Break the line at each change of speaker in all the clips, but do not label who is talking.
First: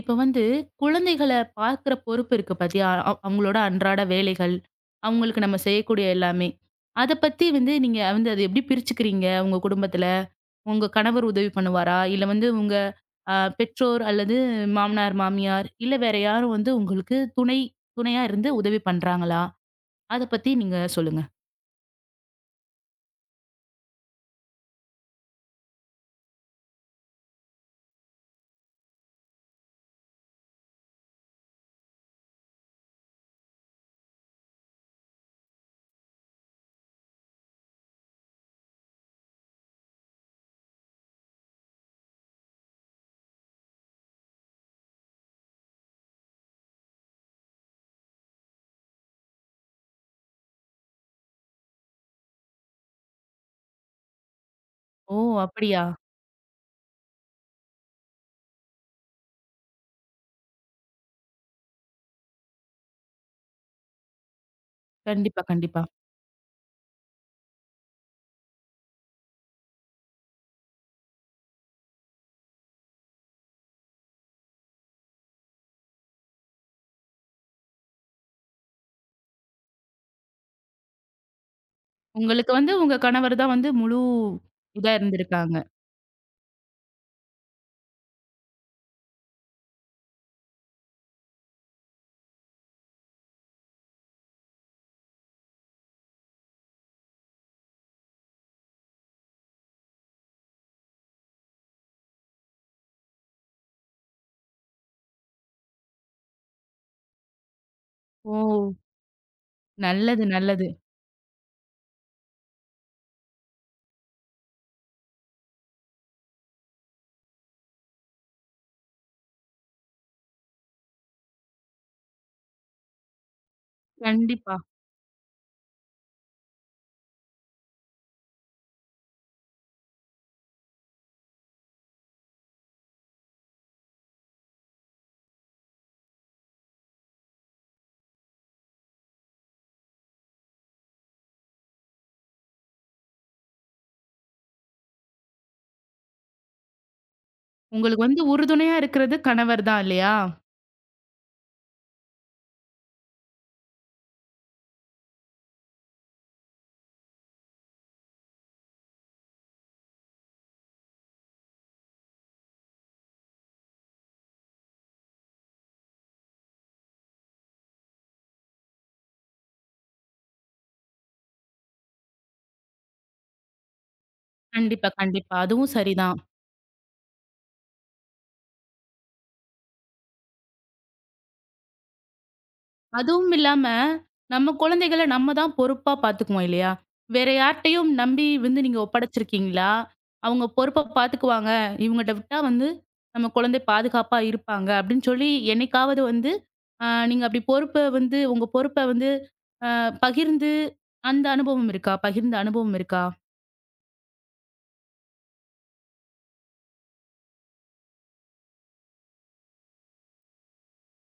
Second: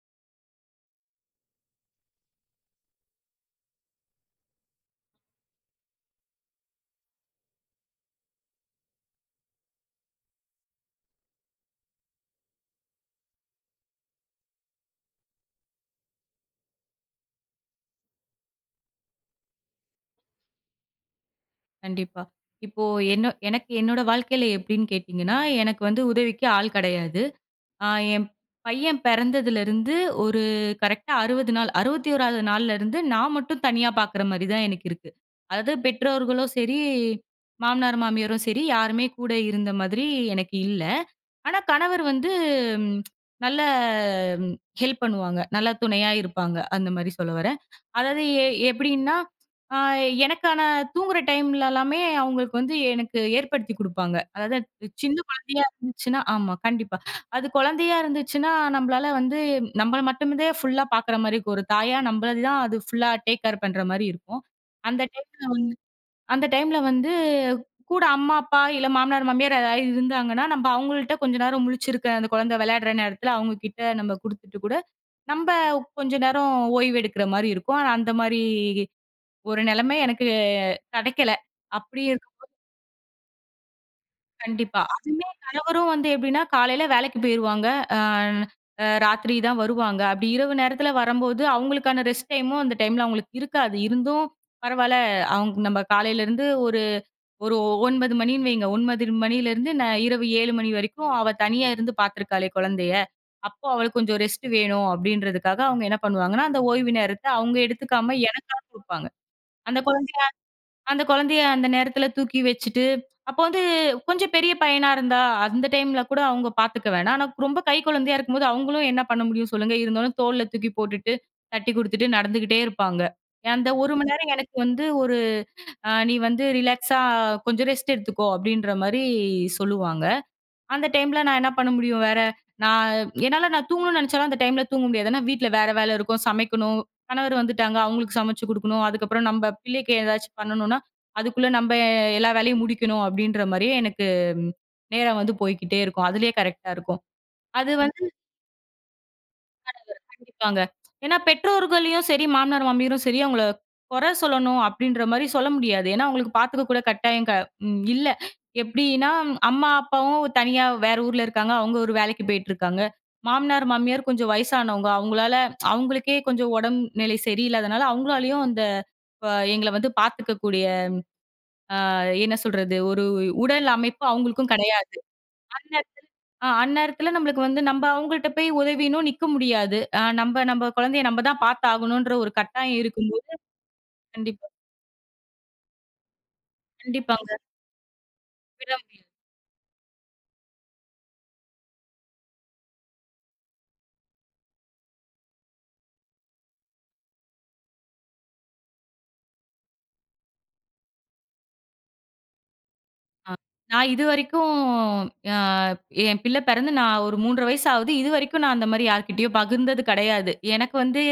இப்ப வந்து குழந்தைகள பார்க்குற பொறுப்பு இருக்கு பாத்தியா? அவங்களோட அன்றாட வேலைகள், அவங்களுக்கு நம்ம செய்யக்கூடிய எல்லாமே. அத பத்தி வந்து நீங்க வந்து அத எப்படி பிரிச்சுக்கிறீங்க? உங்க குடும்பத்துல? உங்க கணவர் உதவி பண்ணுவாரா? இல்ல வந்து உங்க அ பெற்றோர் அல்லது மாமனார், மாமியார் இல்ல வேற யாரும் வந்து உங்களுக்கு துணையா இருந்து உதவி பண்றாங்களா? அத பத்தி நீங்க சொல்லுங்க.
கண்டிப்பா. இப்போ எனக்கு என்னோட வாழ்க்கையில எப்படின்னு கேட்டீங்கன்னா, எனக்கு வந்து உதவிக்கு ஆள் கிடையாது. ஆ என் பையன் பிறந்ததுலருந்து ஒரு கரெக்ட்டா 60 நாள், 61வது நாள்லருந்து நான் மட்டும் தனியா பார்க்குற மாரி தான் எனக்கு இருக்கு. அதாவது பெற்றோர்களும் சரி, மாமனார், மாமியாரும் சரி யாருமே கூட இருந்த மாதிரி எனக்கு இல்ல. ஆனா கணவர் வந்து ம், நல்ல ம், ஹெல்ப் பண்ணுவாங்க. நல்லா துணையா இருப்பாங்க. அந்த மாரி சொல்ல வரேன். அதாவது எப்படின்னா, அ எனக்கான தூங்குற டைம்ல எல்லாமே அவங்களுக்கு வந்து எனக்கு ஏற்படுத்தி குடுப்பாங்க. அதாவது சின்ன
ஓ!
குழந்தையா
அப்படியா?
இருந்துச்சுன்னா ஆமா, கண்டிப்பா. அது குழந்தையா இருந்துச்சுன்னா, நம்பளால வந்து நம்பள மட்டுமே ஃபுல்லா பாக்குற மாரி இருக்கும். ஒரு தாயா நம்பள தான் அது ஃபுல்லா டேக் கேர் பண்ற மாரி இருக்கும். அந்த
கண்டிப்பா,
டைம்ல வந்து
கண்டிப்பா.
அந்த டைம்ல வந்து கூட அம்மா, அப்பா இல்ல மாமனார், மாமியார் யாராவது இருந்தாங்கன்னா, நம்ப அவங்கள்ட்ட கொஞ்ச நேரம் முழிச்சிருக்க அந்த குழந்தை விளையாடுற நேரத்துல அவங்க கிட்ட நம்ம குடுத்துட்டு கூட, நம்ப கொஞ்ச நேரம் ஓய்வு எடுக்கிற மாரி இருக்கும். ஆனா அந்த மாரி ஒரு நிலைமை எனக்கு கிடைக்கல. அப்படி இருக்கும்.
உங்களுக்கு வந்து உங்க கணவர் தான் வந்து முழு
கண்டிப்பா.
இதா
அதுவுமே
இருந்திருக்காங்க.
கணவரும் வந்து எப்படின்னா, காலையில வேலைக்கு போயிருவாங்க. அ அ ராத்திரி தான் வருவாங்க. அப்படி இரவு நேரத்துல வரம்போது, அவங்களுக்கான ரெஸ்ட் டைமும் அந்த டைம்ல அவங்களுக்கு இருக்காது. இருந்தும் பரவால்ல, அவங்க நம்ம காலையிலருந்து ஒரு ஒரு 9 மணின்னு வைங்க. 9 மணியிலருந்து இரவு 7 மணி வரைக்கும் அவ தனியா இருந்து பார்த்துருக்காளே குழந்தைய. அப்போ அவளுக்கு கொஞ்சம் ரெஸ்ட் வேணும் அப்டின்றதுக்காக அவங்க என்ன பண்ணுவாங்கன்னா, அந்த ஓய்வு நேரத்த அவங்க எடுத்துக்காம
ஓ!
எனக்கா குடுப்பாங்க. அந்த குழந்தைய
நல்லது, நல்லது.
அந்த குழந்தைய அந்த நேரத்துல தூக்கி வச்சுட்டு, அப்போ வந்து கொஞ்சம் பெரிய பையனா இருந்தா, அந்த டைம்ல கூட அவங்க பார்த்துக்க வேணாம். ஆனா ரொம்ப கை குழந்தையா இருக்கும்போது அவங்களும் என்ன பண்ண முடியும் சொல்லுங்க? இருந்தாலும் தோள்ல தூக்கி போட்டுட்டு, தட்டி குடுத்துட்டு நடந்துகிட்டே இருப்பாங்க. அந்த 1 மணி நேரம் எனக்கு
கண்டிப்பா.
வந்து ஒரு "நீ வந்து ரிலாக்ஸா கொஞ்சம் ரெஸ்ட் எடுத்துக்கோ" அப்படின்ற மாரி சொல்லுவாங்க. அந்த டைம்ல நான் என்ன பண்ண முடியும் வேற? நான் என்னால நான் தூங்கணும்னு நெனச்சாலும் அந்த டைம்ல தூங்க முடியாது. ஏன்னா வீட்ல வேற வேலை இருக்கும், சமைக்கணும், கணவர் வந்துட்டாங்க, அவங்களுக்கு சமைச்சு குடுக்கணும். அதுக்கப்புறம் நம்ப பிள்ளைக்கு ஏதாச்சும் பண்ணணும்னா, அதுக்குள்ள நம்ப எல்லா வேலையும் முடிக்கணும் அப்படின்ற மாரியே எனக்கு ம், நேரம் வந்து போய்க்கிட்டே இருக்கும். அதுலயே கரெக்ட்டா இருக்கும். அது
உங்களுக்கு வந்து உறுதுணையா இருக்கிறது கணவர் தான் இல்லையா?
கண்டிப்பாங்க. ஏன்னா பெற்றோர்களையும் சரி, மாமனார், மாமியாரும் சரி அவங்கள குறை சொல்லணும் அப்படின்ற மாரி சொல்ல முடியாது. ஏன்னா அவங்களுக்கு பார்த்துக்க கூட கட்டாயம் க ம் இல்ல. எப்படின்னா அம்மா, அப்பாவும் தனியா வேற ஊர்ல இருக்காங்க. அவங்க ஒரு வேலைக்கு போயிட்டுருக்காங்க. மாமனார், மாமியார் கொஞ்சம் வயசானவங்க. அவங்களால அவங்களுக்கே கொஞ்சம் உடம்பு நிலை சரியில்லாதனால, அவங்களாலயும் அந்த எங்கள வந்து பார்த்துக்கக்கூடிய, அ என்ன சொல்றது? ஒரு உடல் அமைப்பு அவங்களுக்கும்
கண்டிப்பா,
கிடையாது.
கண்டிப்பா. அதுவும்
அந்த
சரிதான்.
அந்நேரத்துல நம்மளுக்கு வந்து நம்ப அவங்கள்ட்ட போய் உதவின்னும் நிக்க முடியாது. நம்ப நம்ப குழந்தைய நம்ப தான் பார்த்தாகணுன்ற ஒரு கட்டாயம் இருக்கும்போது
அதுவும் இல்லாம,
கண்டிப்பா,
நம்ம குழந்தைகள நம்ம தான் பொறுப்பா பார்த்துக்குவோம் இல்லையா? வேற
கண்டிப்பாங்க.
யார்ட்டயும் நம்பி வந்து
விட
நீங்க
முடியாது.
ஒப்படைச்சிருக்கீங்களா? அவங்க பொறுப்பா பார்த்துக்குவாங்க. இவங்கட்ட விட்டா வந்து நம்ம குழந்தை பாதுகாப்பா இருப்பாங்க. அப்படின்னு சொல்லி என்னைக்காவது வந்து நீங்க அப்படி பொறுப்ப வந்து உங்க பொறுப்ப வந்து அ பகிர்ந்து அந்த அனுபவம் இருக்கா? பகிர்ந்த அனுபவம் இருக்கா?
ஆ. நான் இதுவரைக்கும் அ என் பிள்ளை பிறந்து நான் ஒரு 3 1/2 வயசு ஆகுது. இதுவரைக்கும் நான் அந்த மாரி யார்கிட்டயும் பகிர்ந்தது கிடையாது. எனக்கு வந்து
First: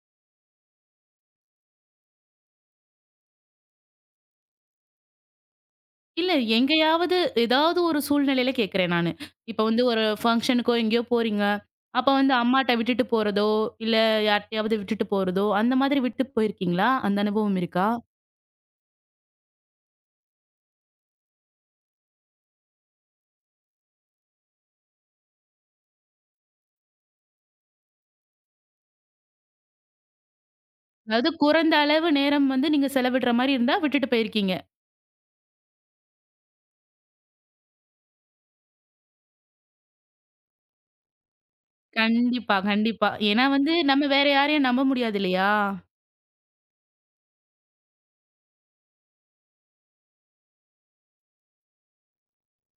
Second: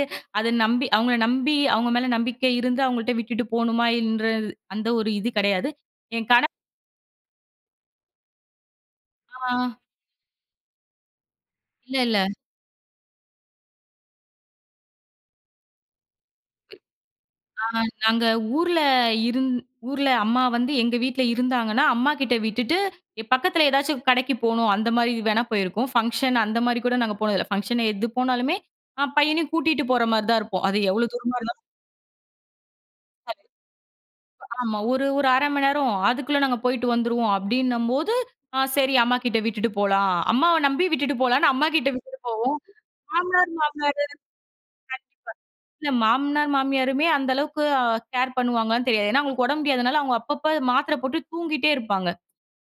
அத நம்பி அவங்கள நம்பி அவங்க மேல நம்பிக்கை இருந்து அவங்கள்ட்ட விட்டுட்டு போணுமான்றது அந்த ஒரு இது கிடையாது. என்
இல்ல
கண
எங்கேயாவது ஏதாவது ஒரு சூழ்நிலையில கேட்கிறேன் நானு.
ஆ
இப்ப வந்து ஒரு ஃபங்ஷனுக்கோ எங்கேயோ போறீங்க.
இல்ல,
அப்ப
இல்ல.
வந்து அம்மாட்ட விட்டுட்டு போறதோ, இல்ல யார்ட்டயாவது விட்டுட்டு போறதோ, அந்த மாதிரி விட்டு போயிருக்கீங்களா? அந்த அனுபவம் இருக்கா?
நாங்க ஊர்ல இருந் ஊர்ல அம்மா வந்து எங்க வீட்ல இருந்தாங்கன்னா, அம்மாகிட்ட விட்டுட்டு, பக்கத்துல ஏதாச்சும் கடைக்கு போணும். அந்த மாரி வேணா போயிருக்கோம். ஃபங்ஷன் அந்த மாரி கூட நாங்க போனதில்ல. ஃபங்ஷன் எது போனாலுமே, பையனையும் கூட்டிட்டு போற மாரி தான் இருப்போம். அது எவ்ளோ
அதாவது
தூரமா
குறைந்த அளவு நேரம் வந்து நீங்க செலவிடுற மாரி இருந்தா விட்டுட்டு போயிருக்கீங்க.
ஆமா. ஒரு ஒரு 1/2 மணி நேரம். அதுக்குள்ள நாங்க போயிட்டு வந்துருவோம் அப்டின்னும்போது, சரி அம்மாகிட்ட விட்டுட்டு போலாம். அம்மாவ நம்பி விட்டுட்டு போலான்னு அம்மாகிட்ட விட்டுட்டு போவோம்.
கண்டிப்பா, கண்டிப்பா. ஏன்னா
மாமனார்,
வந்து
மாமியார்
நம்ம வேற யாரையும் நம்ப முடியாது இல்லையா?
இல்ல மாமனார், மாமியாருமே அந்த அளவுக்கு கேர் பண்ணுவாங்களான்னு தெரியாது. ஏன்னா அவங்களுக்கு உடம்பு முடியாதனால, அவங்க அப்பப்ப மாத்திரை போட்டு தூங்கிட்டே இருப்பாங்க.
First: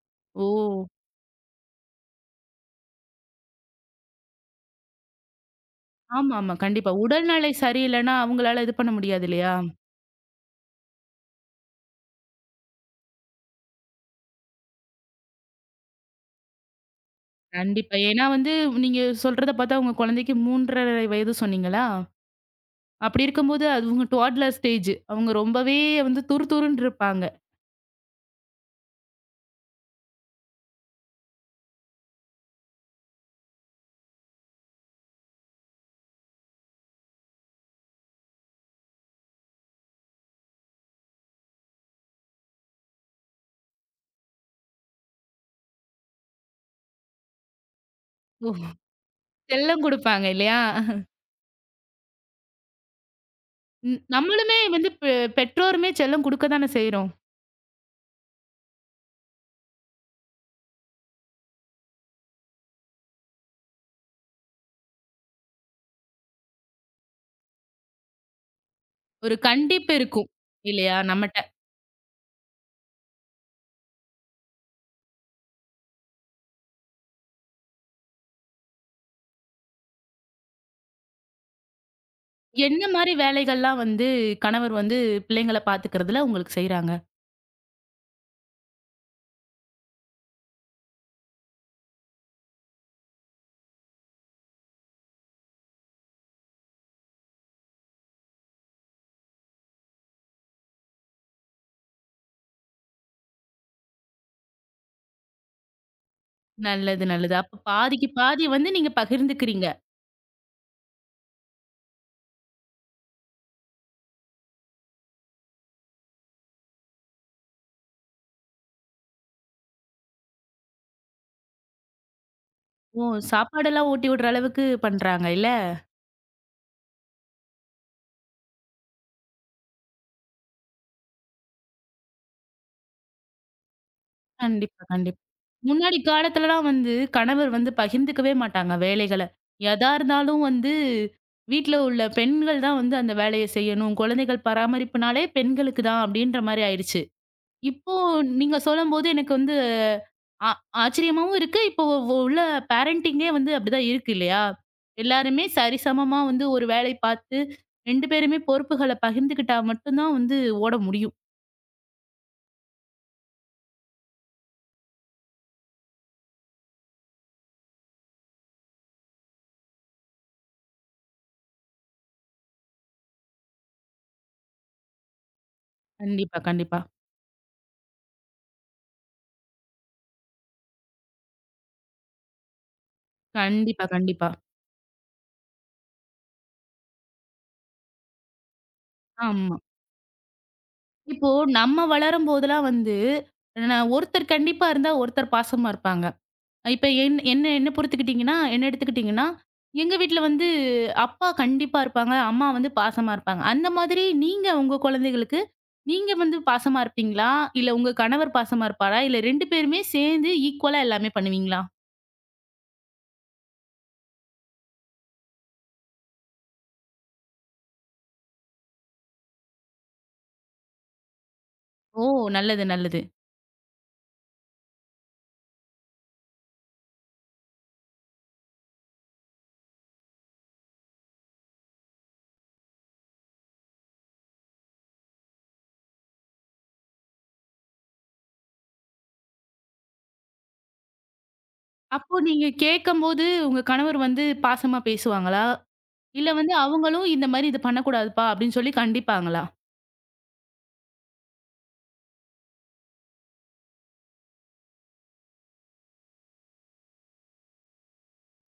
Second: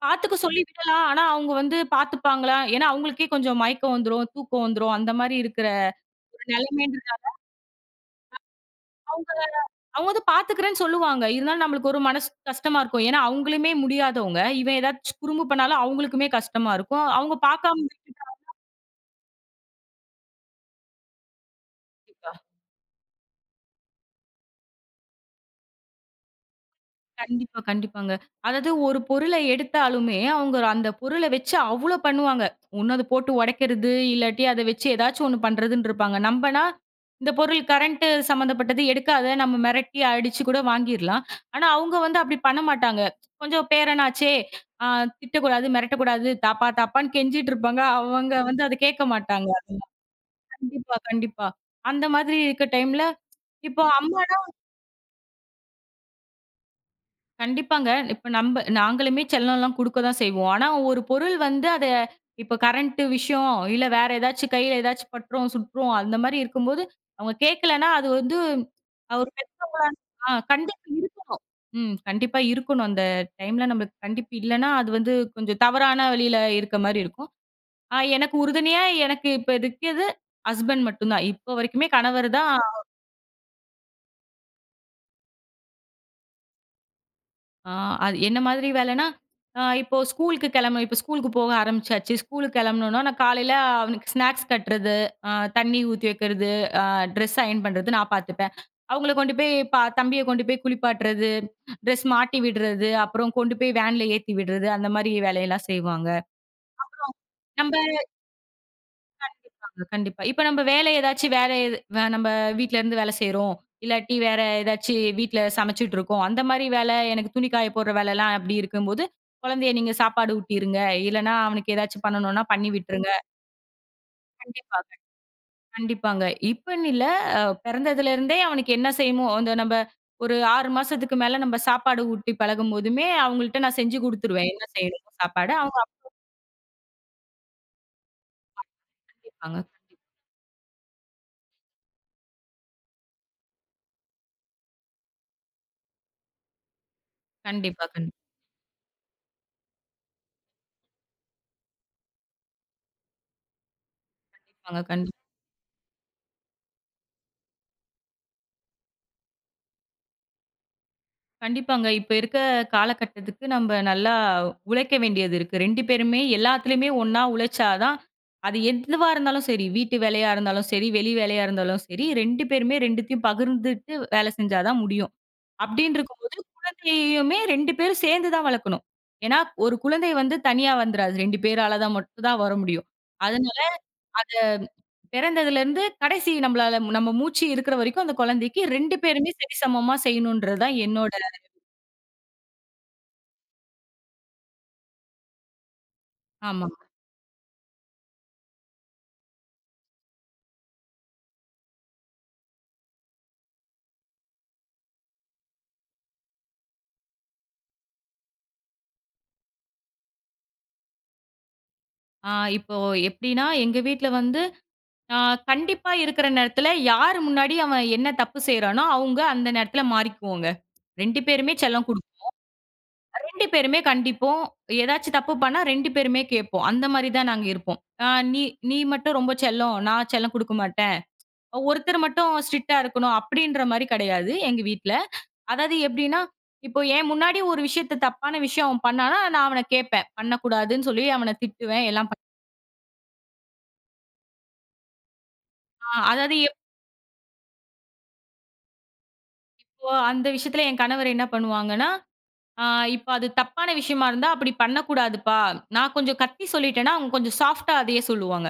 பாத்துக்க சொல்லி
ஓ!
விடலாம். ஆனா, அவங்க வந்து பாத்துப்பாங்களா? ஏன்னா, அவங்களுக்கே கொஞ்சம் மயக்கம் வந்துரும், தூக்கம் வந்துரும். அந்த மாரி இருக்கிற ஒரு
ஆமாமா. கண்டிப்பா.
நிலைமைன்றது.
உடல்நிலை சரியில்லன்னா அவங்களால இது பண்ண முடியாது
அவங்க
இல்லையா?
அவங்க வந்து பாத்துக்கிறேன்னு சொல்லுவாங்க. இருந்தாலும் நம்மளுக்கு ஒரு மனசு கஷ்டமா இருக்கும். ஏன்னா, அவங்களுமே முடியாதவங்க. இவன் ஏதாச்சும் குறும்பு பண்ணாலும் அவங்களுக்குமே கஷ்டமா இருக்கும். அவங்க பாக்காம
கண்டிப்பா. ஏன்னா வந்து நீங்க சொல்றத பார்த்தா உங்க குழந்தைக்கு 3 1/2 வயது சொன்னீங்களா? அப்படி இருக்கும்போது அதுவுங்க டுவாட்லர் ஸ்டேஜ். அவங்க ரொம்பவே வந்து துருதுருன்னு இருப்பாங்க.
கண்டிப்பா, கண்டிப்பாங்க. அதாவது ஒரு பொருள எடுத்தாலுமே, அவங்க அந்த பொருள வச்சு அவ்ளோ பண்ணுவாங்க. ஒண்ணு அத போட்டு உடைக்கிறது, இல்லாட்டி அத வச்சு ஏதாச்சும் ஒண்ணு பண்றதுன்னு இருப்பாங்க. நம்பனா, இந்த பொருள் கரண்ட் சம்மந்தப்பட்டது எடுக்காத, நம்ம மிரட்டி அடிச்சு கூட வாங்கிர்லாம். ஆனா, அவங்க வந்து அப்படி பண்ண மாட்டாங்க. கொஞ்சம் பேரனாச்சே, அ திட்டக்கூடாது, மிரட்டக்கூடாது, தாப்பா தாப்பான்னு கெஞ்சிட்டு இருப்பாங்க. அவங்க வந்து
ஓஹோ!
அத கேட்க மாட்டாங்க.
செல்லம் குடுப்பாங்க இல்லையா?
கண்டிப்பா, கண்டிப்பா. அந்த மாதிரி இருக்க டைம்ல, இப்போ
ம்
அம்மா
நம்மளுமே வந்து பெற்றோருமே செல்லம் குடுக்க தானே செய்றோம்.
கண்டிப்பாங்க. இப்ப நம்ப நாங்களுமே செல்லம்லாம் குடுக்க தான் செய்வோம். ஆனா ஒரு பொருள் வந்து அத இப்ப கரண்ட் விஷயம், இல்ல வேற ஏதாச்சும் கையில ஏதாச்சும் பட்டுரும், சுற்றும் அந்த மாரி இருக்கும்போது, அவங்க கேட்கலன்னா அது வந்து ஒரு
ஒரு
பெ-
கண்டிப்பு இருக்கும்
ஆ கண்டிப்பு
இல்லையா நம்மட்ட?
இருக்கணும். ம். கண்டிப்பா இருக்கணும். அந்த டைம்ல நம்மளுக்கு கண்டிப்பு இல்லன்னா, அது வந்து கொஞ்சம் தவறான வழியில இருக்க மாரி இருக்கும். எனக்கு உறுதுணையா இப்ப இருக்கிறது ஹஸ்பண்ட் மட்டும் தான். இப்ப வரைக்குமே கணவர் தான்.
என்ன மாரி வேலைகள்லாம் வந்து கணவர் வந்து பிள்ளைங்கள பாத்துக்கிறதுல உங்களுக்கு செய்றாங்க?
ஆ அது என்ன மாதிரி வேலைன்னா, இப்போ ஸ்கூலுக்கு போக ஆரம்பிச்சாச்சு. ஸ்கூலுக்கு கிளம்பணும்னா, நான் காலையில அவனுக்கு ஸ்நாக்ஸ் கட்டுறது, அ தண்ணி ஊத்தி வைக்கிறது, அ ட்ரெஸ் அயர்ன் பண்றது நான் பார்த்துப்பேன். அவங்கள கொண்டு போய் பா தம்பிய கொண்டு போய் குளிப்பாட்டுறது, ட்ரெஸ் மாட்டி விடுறது, அப்புறம் கொண்டு போய் வேன்ல ஏத்தி விடுறது, அந்த மாரி வேலையெல்லாம் செய்வாங்க.
நல்லது, நல்லது. அப்ப
நம்ம
பாதிக்கு பாதி வந்து நீங்க பகிர்ந்துக்கிறீங்க.
கண்டிப்பா. இப்ப நம்ம வேலை ஏதாச்சும் வேற எது வே நம்ம வீட்ல இருந்து வேலை செய்றோம். இல்லாட்டி வேற ஏதாச்சு வீட்ல சமைச்சுட்டு இருக்கோம். அந்த மாரி வேலை எனக்கு துணி காய போடுற வேலைலாம் அப்படி இருக்கும்போது, குழந்தைய நீங்க சாப்பாடு ஊட்டிருங்க. இல்லன்னா அவனுக்கு ஏதாச்சும் பண்ணணும்னா பண்ணி
ஓ!
விட்டுருங்க.
சாப்பாடெல்லாம் ஊட்டி விடுற அளவுக்கு
கண்டிப்பா, கண்டிப்பா.
பண்றாங்க இல்ல?
கண்டிப்பாங்க. இப்பன்னு இல்ல. அ பிறந்ததுல இருந்தே அவனுக்கு என்ன செய்யமோ, அந்த நம்ம ஒரு 6 மாசத்துக்கு மேல நம்ம சாப்பாடு ஊட்டி பழகும்போதுமே, அவங்கள்ட்ட நான் செஞ்சு குடுத்துருவேன். என்ன
கண்டிப்பா,
செய்யணுமோ
கண்டிப்பா.
சாப்பாடு. அவங்க
முன்னாடி காலத்துலலாம் வந்து கணவர் வந்து பகிர்ந்துக்கவே மாட்டாங்க
அப்படி
வேலைகள.
கேட்பாங்க.
எதா இருந்தாலும் வந்து வீட்ல உள்ள பெண்கள் தான் வந்து அந்த வேலைய செய்யணும். குழந்தைகள் பராமரிப்புனாலே பெண்களுக்கு தான் அப்படின்ற மாரி ஆயிடுச்சு.
கண்டிப்பா,
இப்போ
கண்டிப்பாங்க.
நீங்க சொல்லும்போது எனக்கு வந்து ஆ ஆச்சரியமாவும் இருக்கு. இப்போ உள்ள பேரண்டிங்கே வந்து அப்படிதான் இருக்கு இல்லையா?
கண்டிப்பா.
எல்லாருமே சரிசமமா வந்து ஒரு வேலை பார்த்து 2 பேருமே பொறுப்புகள பகிர்ந்துக்கிட்டா மட்டும் தான் வந்து ஓட முடியும்.
கண்டிப்பாங்க. இப்ப இருக்க காலகட்டத்துக்கு நம்ப நல்லா உழைக்க வேண்டியது இருக்கு. 2 பேருமே எல்லாத்துலயுமே ஒண்ணா உழைச்சா தான், அது எதுவா இருந்தாலும் சரி, வீட்டு வேலையா இருந்தாலும் சரி, வெளி வேலையா இருந்தாலும் சரி, 2 பேருமே 2த்தையும் பகிர்ந்துட்டு வேலை செஞ்சா தான் முடியும். அப்டின்னு இருக்கும்போது,
கண்டிப்பா, கண்டிப்பா.
குழந்தையையுமே 2 பேரும் சேர்ந்து தான் வளர்க்கணும். ஏன்னா, ஒரு குழந்தை வந்து தனியா வந்துராது. 2 பேரால தான் மட்டும் தான் வர முடியும். அதனால
கண்டிப்பா,
அத
கண்டிப்பா.
பிறந்ததுலருந்து கடைசி நம்பளால நம்ம மூச்சு இருக்கிற வரைக்கும் அந்த குழந்தைக்கு 2 பேருமே
ஆமா.
சரிசமமா செய்யணுன்றது தான் என்னோட
இப்போ நம்ம வளரும் போதெல்லாம் வந்து, ஒருத்தர் கண்டிப்பா இருந்தா, ஒருத்தர் பாசமா இருப்பாங்க.
ஆமா.
இப்ப என்ன என்ன பொறுத்துக்கிட்டீங்கன்னா, என்ன எடுத்துக்கிட்டீங்கன்னா, எங்க வீட்ல வந்து அப்பா கண்டிப்பா இருப்பாங்க. அம்மா வந்து பாசமா இருப்பாங்க. அந்த மாதிரி நீங்க உங்க குழந்தைகளுக்கு, நீங்க வந்து பாசமா இருப்பீங்களா? இல்ல உங்க கணவர் பாசமா இருப்பாரா? இல்ல 2 பேருமே சேர்ந்து ஈக்குவலா எல்லாமே பண்ணுவீங்களா?
ஆ இப்போ எப்படின்னா, எங்க வீட்ல வந்து ஆ கண்டிப்பா இருக்கிற நேரத்துல யார் முன்னாடி அவன் என்ன தப்பு செய்றானோ, அவங்க அந்த நேரத்துல மாறிக்குவோங்க. 2 பேருமே செல்லம்
ஓ!
குடுப்போம்.
நல்லது, நல்லது.
2 பேருமே கண்டிப்போம். ஏதாச்சும் தப்பு பண்ணா 2 பேருமே கேட்போம். அந்த மாரி தான் நாங்க இருப்போம். "நீ நீ மட்டும் ரொம்ப செல்லம். நான் செல்லம் குடுக்க மாட்டேன். ஒருத்தர் மட்டும் ஸ்ட்ரிக்ட்டா இருக்கணும்." அப்படின்ற மாரி கிடையாது எங்க வீட்ல. அதாவது எப்படின்னா, இப்போ என் முன்னாடி ஒரு விஷயத்த தப்பான விஷயம் அவன் பண்ணானா, நான் அவன கேட்பேன். பண்ணக்கூடாதுன்னு சொல்லி அவன திட்டுவேன். எல்லாம்
அப்போ
பண்ணுவேன்.
நீங்க கேட்கம்போது உங்க கணவர் வந்து பாசமா பேசுவாங்களா? இல்ல
அதாவது
வந்து அவங்களும் இந்த மாரி "இது பண்ணக்கூடாதுப்பா" அப்படின்னு சொல்லி கண்டிப்பாங்களா?
இப்போ அந்த விஷயத்துல என் கணவர் என்ன பண்ணுவாங்கன்னா, "ஆ இப்ப அது தப்பான விஷயமா இருந்தா அப்படி பண்ணக்கூடாதுப்பா. நான் கொஞ்சம் கத்தி சொல்லிட்டேன்னா, அவங்க கொஞ்சம் சாஃப்ட்டா அதையே சொல்லுவாங்க.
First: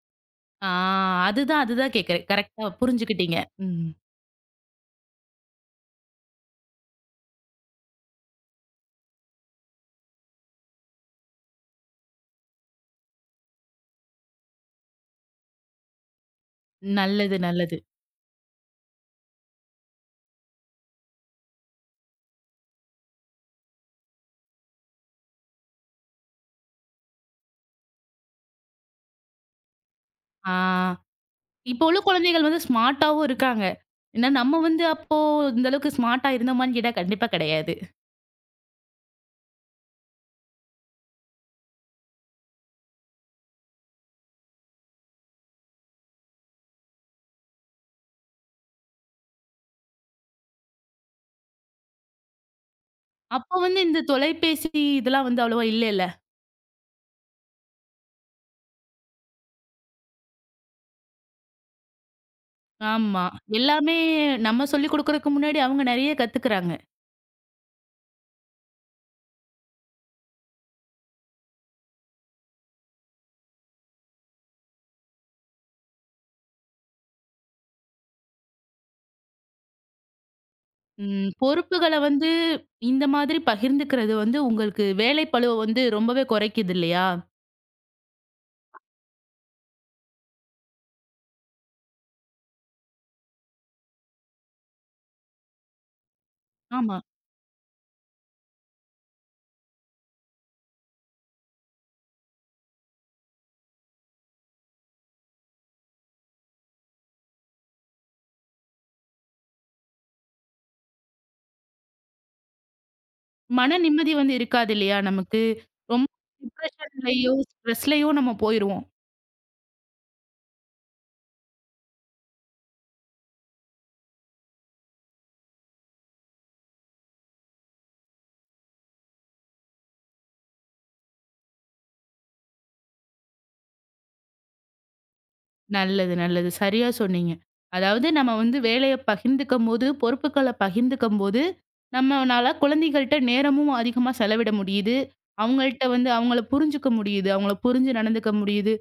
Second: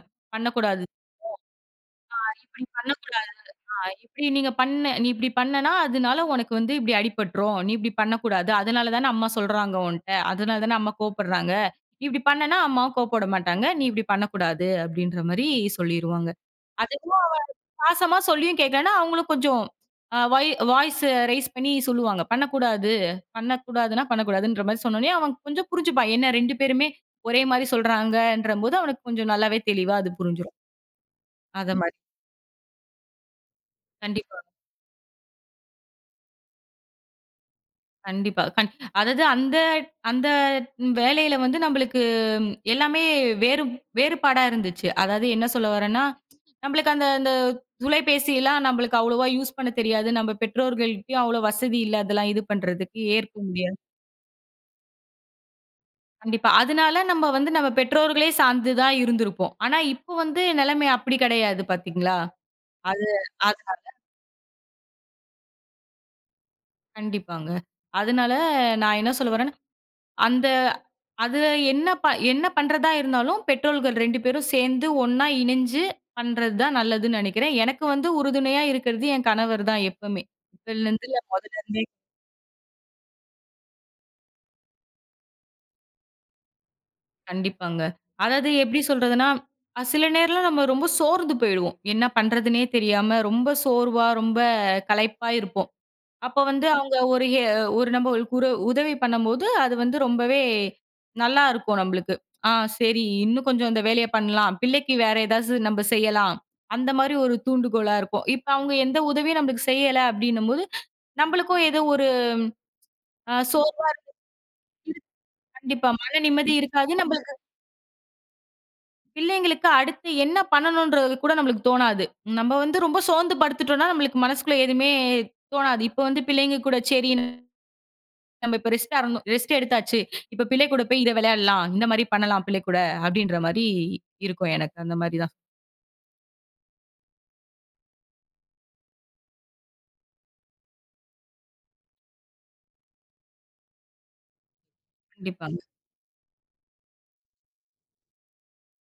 ஆ,
பண்ணக்கூடாது.
அதுதான், அதுதான் கேட்கிறேன்.
இப்படி
கரெக்ட்டா
பண்ணக்கூடாது.
புரிஞ்சுக்கிட்டீங்க. ம்.
இப்படி நீங்க பண்ண நீ இப்படி பண்ணனா, அதனால உனக்கு வந்து இப்படி அடிபட்டுரும். நீ இப்படி பண்ணக்கூடாது. அதனால தானே அம்மா சொல்றாங்க உன்ட்ட. அதனால தானே அம்மா கோவப்படுறாங்க. நீ இப்படி பண்ணனா அம்மாவும் கோவப்பட மாட்டாங்க. நீ இப்படி பண்ணக்கூடாது." அப்படின்ற மாரி சொல்லிருவாங்க. அது
நல்லது, நல்லது.
பாசமா சொல்லியும் கேட்கலன்னா, அவங்களும் கொஞ்சம் அ வாய் வாய்ஸ் ரெய்ஸ் பண்ணி சொல்லுவாங்க. பண்ணக்கூடாது, பண்ணக்கூடாதுன்னா பண்ணக்கூடாதுன்ற மாரி சொன்னோனே, அவன் கொஞ்சம் புரிஞ்சுப்பான். ஏன்னா 2 பேருமே ஒரே மாரி சொல்றாங்கன்றபோது, அவனுக்கு கொஞ்சம் நல்லாவே தெளிவா அது
ஆ,
புரிஞ்சிரும். அத
இப்போ
மாரி.
உள்ள குழந்தைகள் வந்து ஸ்மார்ட்டாவும் இருக்காங்க. ஏன்னா
கண்டிப்பா,
நம்ம வந்து அப்போ இந்த அளவுக்கு ஸ்மார்ட்டா இருந்தோமான்னு கேட்டா கண்டிப்பா கிடையாது.
கண்டிப்பா. அதாவது அந்த அந்த வேலையில வந்து நம்மளுக்கு எல்லாமே வேறு வேறுபாடா இருந்துச்சு. அதாவது என்ன சொல்ல வரேன்னா, நம்மளுக்கு அந்த அந்த தொலைபேசிலாம் நம்மளுக்கு அவ்வளவா யூஸ் பண்ண தெரியாது. நம்ம பெற்றோர்கள்ட்டயும் அவ்வளோ வசதி இல்ல, அதெல்லாம் இது பண்றதுக்கு, ஏற்க
அப்போ
முடியாது.
வந்து இந்த தொலைபேசி இதெல்லாம் வந்து அவ்வளவா இல்லல்ல.
கண்டிப்பா. அதனால நம்ம வந்து நம்ம பெற்றோர்களே சார்ந்து தான் இருந்திருப்போம். ஆனா, இப்போ வந்து நிலைமை அப்படி கிடையாது பார்த்தீங்களா? அது
ஆமா.
அது
எல்லாமே நம்ம சொல்லிக் குடுக்கறதுக்கு முன்னாடி அவங்க நெறைய கத்துக்கிறாங்க.
கண்டிப்பாங்க. அதனால நான் என்ன சொல்ல வரேன்னா, அந்த அது என்ன ப என்ன பண்றதா இருந்தாலும் பெற்றோர்கள் 2 பேரும் சேர்ந்து ஒண்ணா இணைஞ்சு பண்றது தான் நல்லதுன்னு நினைக்கிறேன். எனக்கு வந்து உறுதுணையா இருக்கிறது என் கணவர் தான் எப்பவுமே.
ம்
முதலருந்தே.
பொறுப்புகள வந்து இந்த மாதிரி பகிர்ந்துக்கிறது வந்து உங்களுக்கு வேலை பளுவ வந்து ரொம்பவே குறைக்குது இல்லையா?
கண்டிப்பாங்க. அதாவது எப்படி சொல்றதுன்னா, சில நேரம்லாம் நம்ம ரொம்ப சோர்ந்து போயிடுவோம். என்ன பண்றதுன்னே தெரியாம ரொம்ப சோர்வா, ரொம்ப களைப்பா இருப்போம். அப்ப வந்து அவங்க
ஆமா.
ஒரு நம்ம ஒரு குறு- உதவி பண்ணும்போது, அது வந்து ரொம்பவே நல்லா இருக்கும் நம்மளுக்கு. ஆ சரி இன்னும் கொஞ்சம் இந்த வேலைய பண்ணலாம். பிள்ளைக்கு வேற ஏதாச்சு நம்ம செய்யலாம். அந்த மாரி ஒரு தூண்டுகோலா இருக்கும். இப்ப அவங்க எந்த உதவியும் நம்மளுக்கு செய்யல அப்படின்னும்போது, நம்மளுக்கும் ஏதோ ஒரு அ சோர்
மன நிம்மதி வந்து இருக்காது இல்லையா நமக்கு?
கண்டிப்பா
ரொம்ப
மன நிம்மதி இருக்காது. நம்ம
டிப்ரஷன்லயோ, ஸ்ட்ரெஸ்லயோ நம்ம போயிருவோம்.
பிள்ளைங்களுக்கு அடுத்து என்ன பண்ணணும்ன்றது கூட நம்மளுக்கு தோணாது. நம்ம வந்து ரொம்ப சோர்ந்து படுத்துட்டோம்னா, நம்மளுக்கு மனசுக்குள்ள எதுவுமே தோணாது. இப்ப வந்து பிள்ளைங்க கூட சரி நம்ம இப்ப ரெஸ்ட்டா இருந்தோம். ரெஸ்ட் எடுத்தாச்சு. இப்ப பிள்ளை கூட போய் இத விளையாடலாம். இந்த மாரி பண்ணலாம் பிள்ளை கூட. அப்படின்ற மாரி இருக்கும் எனக்கு. அந்த மாரி தான்.
நல்லது, நல்லது. சரியா சொன்னீங்க. அதாவது நம்ம வந்து வேலைய பகிர்ந்துக்கும்போது, பொறுப்புகள பகிர்ந்துக்கும்போது, நம்மனால குழந்தைகள்ட்ட நேரமும் அதிகமா செலவிட முடியுது.
கண்டிப்பா.
அவங்கள்ட்ட வந்து அவங்கள புரிஞ்சுக்க முடியுது. அவங்கள புரிஞ்சு நடந்துக்க முடியுது.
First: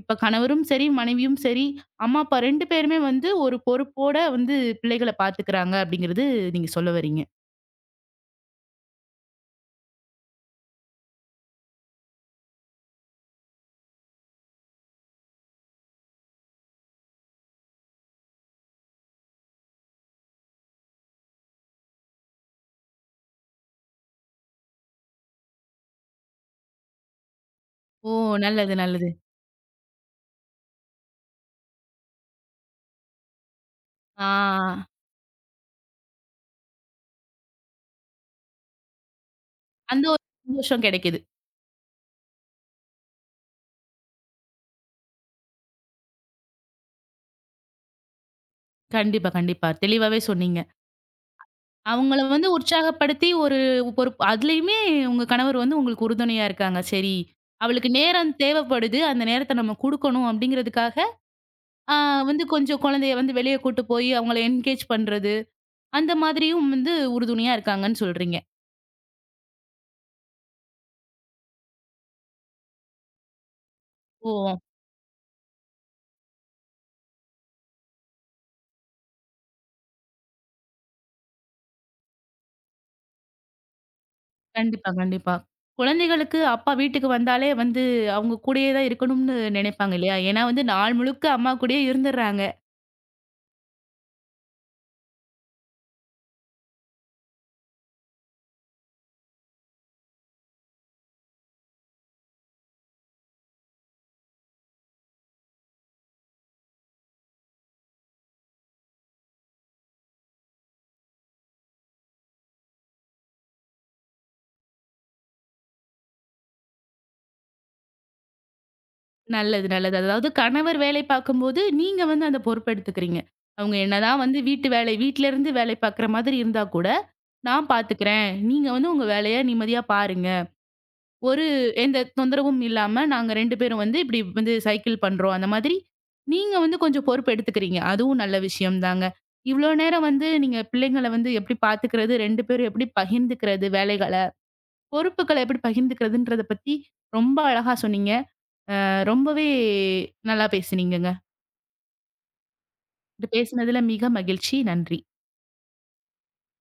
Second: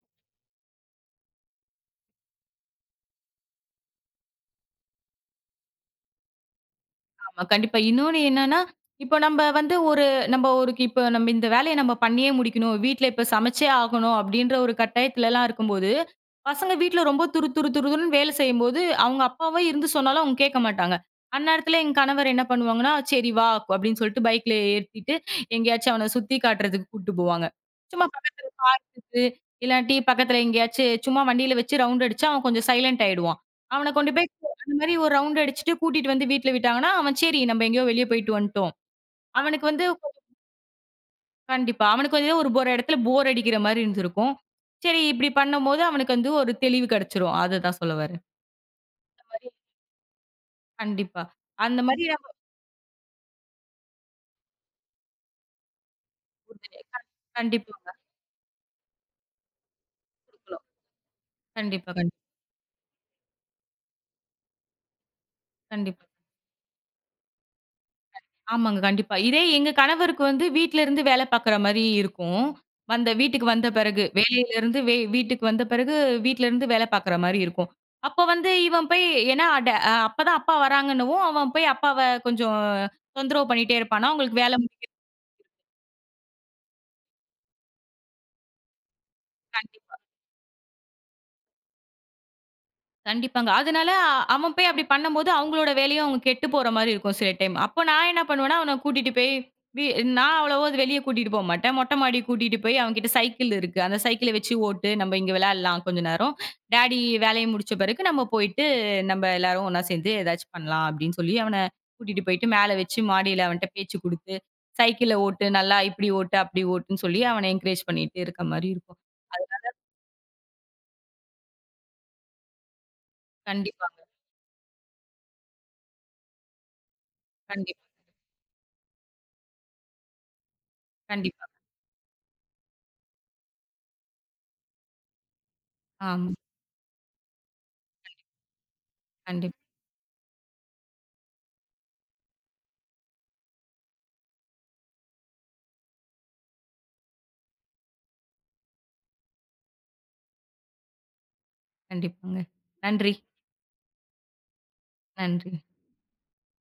இப்ப கணவரும் சரி, மனைவியும் சரி, அம்மா, அப்பா 2 பேருமே வந்து ஒரு பொறுப்போட வந்து பிள்ளைகள பாத்துக்கிறாங்க அப்படிங்கிறது நீங்க சொல்ல வர்றீங்க.
ஆமா. கண்டிப்பா. இன்னொன்னு என்னன்னா, இப்ப நம்ப வந்து ஒரு நம்ப ஒரு இப்ப நம்ம இந்த வேலைய நம்ம பண்ணியே முடிக்கணும். வீட்ல இப்ப சமைச்சே ஆகணும் அப்டின்ற ஒரு கட்டாயத்துலலாம் இருக்கும்போது, பசங்க வீட்ல ரொம்ப துரு துரு துருதுருன்னு வேலை செய்யும்போது, அவங்க அப்பாவே இருந்து சொன்னாலும் அவங்க கேட்க மாட்டாங்க. அந்நேரத்துல என் கணவர் என்ன பண்ணுவாங்கன்னா, "சரி வா" அப்டின்னு சொல்லிட்டு பைக்ல ஏத்திட்டு எங்கேயாச்சும் அவன சுத்தி காட்டுறதுக்கு கூட்டு போவாங்க. சும்மா
ஓ!
பக்கத்து
நல்லது, நல்லது.
இது இல்லாட்டி பக்கத்துல எங்கேயாச்சு சும்மா வண்டியில வச்சு ரவுண்ட் அடிச்சா, அவன் கொஞ்சம் சைலன்ட் ஆயிடுவான். அவன கொண்டு
ஆ.
போய் அந்த மாரி ஒரு ரவுண்ட் அடிச்சுட்டு கூட்டிட்டு வந்து வீட்ல விட்டாங்கன்னா, அவன் சரி நம்ம எங்கேயோ வெளிய போயிட்டு வந்துட்டோம். அவனுக்கு வந்து
அந்த ஒரு சந்தோஷம் கிடைக்குது.
கண்டிப்பா. அவனுக்கு வந்து ஒரு ஒரு இடத்துல போர் அடிக்கிற மாரி இருந்திருக்கும். சரி இப்படி பண்ணும்போது அவனுக்கு வந்து ஒரு தெளிவு கிடைச்சிரும். அததான் சொல்ல வரேன். அந்த
கண்டிப்பா,
மாரி
கண்டிப்பா. தெளிவாவே சொன்னீங்க.
கண்டிப்பா. அந்த மாரி
அவங்கள
நம்ம
வந்து உற்சாகப்படுத்தி ஒரு ஒரு அதுலயுமே உங்க கணவர் வந்து உங்களுக்கு உறுதுணையா இருக்காங்க.
ஒரு-
சரி,
கண்டிப்பாங்க.
அவளுக்கு நேரம் தேவைப்படுது. அந்த நேரத்த நம்ம குடுக்கணும்
குடுக்கலாம்.
அப்படிங்கிறதுக்காக,
கண்டிப்பா,
ஆ,
கண்டிப்பா,
வந்து கொஞ்சம் குழந்தைய வந்து வெளிய கூட்டு போய் அவங்கள என்கேஜ் பண்றது,
கண்டிப்பா.
அந்த மாதிரியும் வந்து உறுதுணையா இருக்காங்கன்னு சொல்றீங்க.
ஆமாங்க. கண்டிப்பா. இதே எங்க கணவருக்கு வந்து வீட்ல இருந்து வேல பாக்குற மாரி இருக்கும். வந்த வீட்டுக்கு வந்த பிறகு,
ஓ!
வேலையிலிருந்து வே வீட்டுக்கு வந்த பிறகு, வீட்ல இருந்து வேல பாக்குற மாரி இருக்கும். அப்ப வந்து இவன் போய் ஏன்னா அட அ அப்பதான் அப்பா வராங்கன்னவும், அவன் போய் அப்பாவ கொஞ்சம் தொந்தரவு பண்ணிட்டே இருப்பானா, அவங்களுக்கு வேல
கண்டிப்பா, கண்டிப்பா. குழந்தைகளுக்கு அப்பா வீட்டுக்கு வந்தாலே வந்து அவங்க கூடயே தான் இருக்கணும்னு நினைப்பாங்க
முடிக்கிறதுக்கு
இல்லையா? ஏன்னா வந்து நாள் முழுக்க அம்மா கூடயே இருந்துடுறாங்க.
கண்டிப்பாங்க. அதனால அவன் போய் அப்படி பண்ணும்போது, அவங்களோட வேலையும் அவங்க கெட்டு போற மாரி இருக்கும் சில டைம். அப்போ நான் என்ன பண்ணுவேன்னா, அவன கூட்டிட்டு போய் வி நான் அவ்வளவோ அது வெளிய கூட்டிட்டு போமாட்டேன். மொட்டை மாடி கூட்டிட்டு போய் அவன்கிட்ட சைக்கிள் இருக்கு. அந்த சைக்கிள வச்சு ஓட்டு, நம்ம இங்க விளையாடலாம் கொஞ்ச நேரம். டாடி வேலைய முடிச்ச பிறகு நம்ம போயிட்டு, நம்ம எல்லாரும் ஒண்ணா சேர்ந்து ஏதாச்சும் பண்ணலாம் அப்படின்னு சொல்லி, அவன கூட்டிட்டு போயிட்டு மேல வச்சு மாடியில அவன்ட்ட பேச்சு குடுத்து, சைக்கிள ஓட்டு, நல்லா இப்படி ஓட்டு, அப்படி ஓட்டுன்னு சொல்லி அவன என்கரேஜ் பண்ணிட்டு இருக்க மாரி இருக்கும். அதெல்லாம்
நல்லது, நல்லது. அதாவது கணவர் வேலை பார்க்கும்போது, நீங்க வந்து அந்த பொறுப்பு எடுத்துக்கிறீங்க. அவங்க
கண்டிப்பாங்க.
என்னதான் வந்து வீட்டு வேலை வீட்லருந்து வேலை பார்க்குற மாதிரி இருந்தா கூட, நான்
கண்டிப்பா,
பார்த்துக்கிறேன். நீங்க வந்து உங்க வேலைய நிம்மதியா பாருங்க. ஒரு
கண்டிப்பா.
எந்த தொந்தரவும் இல்லாம நாங்க 2 பேரும் வந்து இப்டி வந்து சைக்கிள் பண்றோம். அந்த மாதிரி
ஆமா.
நீங்க வந்து கொஞ்சம் பொறுப்பு எடுத்துக்கிறீங்க. அதுவும் நல்ல விஷயம் தாங்க.
கண்டிப்பா.
இவ்ளோ நேரம் வந்து நீங்க பிள்ளைங்கள வந்து எப்டி பார்த்துக்கிறது, 2 பேரும் எப்டி பகிர்ந்துக்கிறது வேலைகள, பொறுப்புகள எப்டி பகிர்ந்துக்கிறதுன்றத பத்தி ரொம்ப அழகா சொன்னீங்க. ரொம்பவே நல்லா பேசுனீங்கங்க.
கண்டிப்பாங்க. நன்றி,
உங்கட்ட பேசினதுல மிக மகிழ்ச்சி. நன்றி.
நன்றி.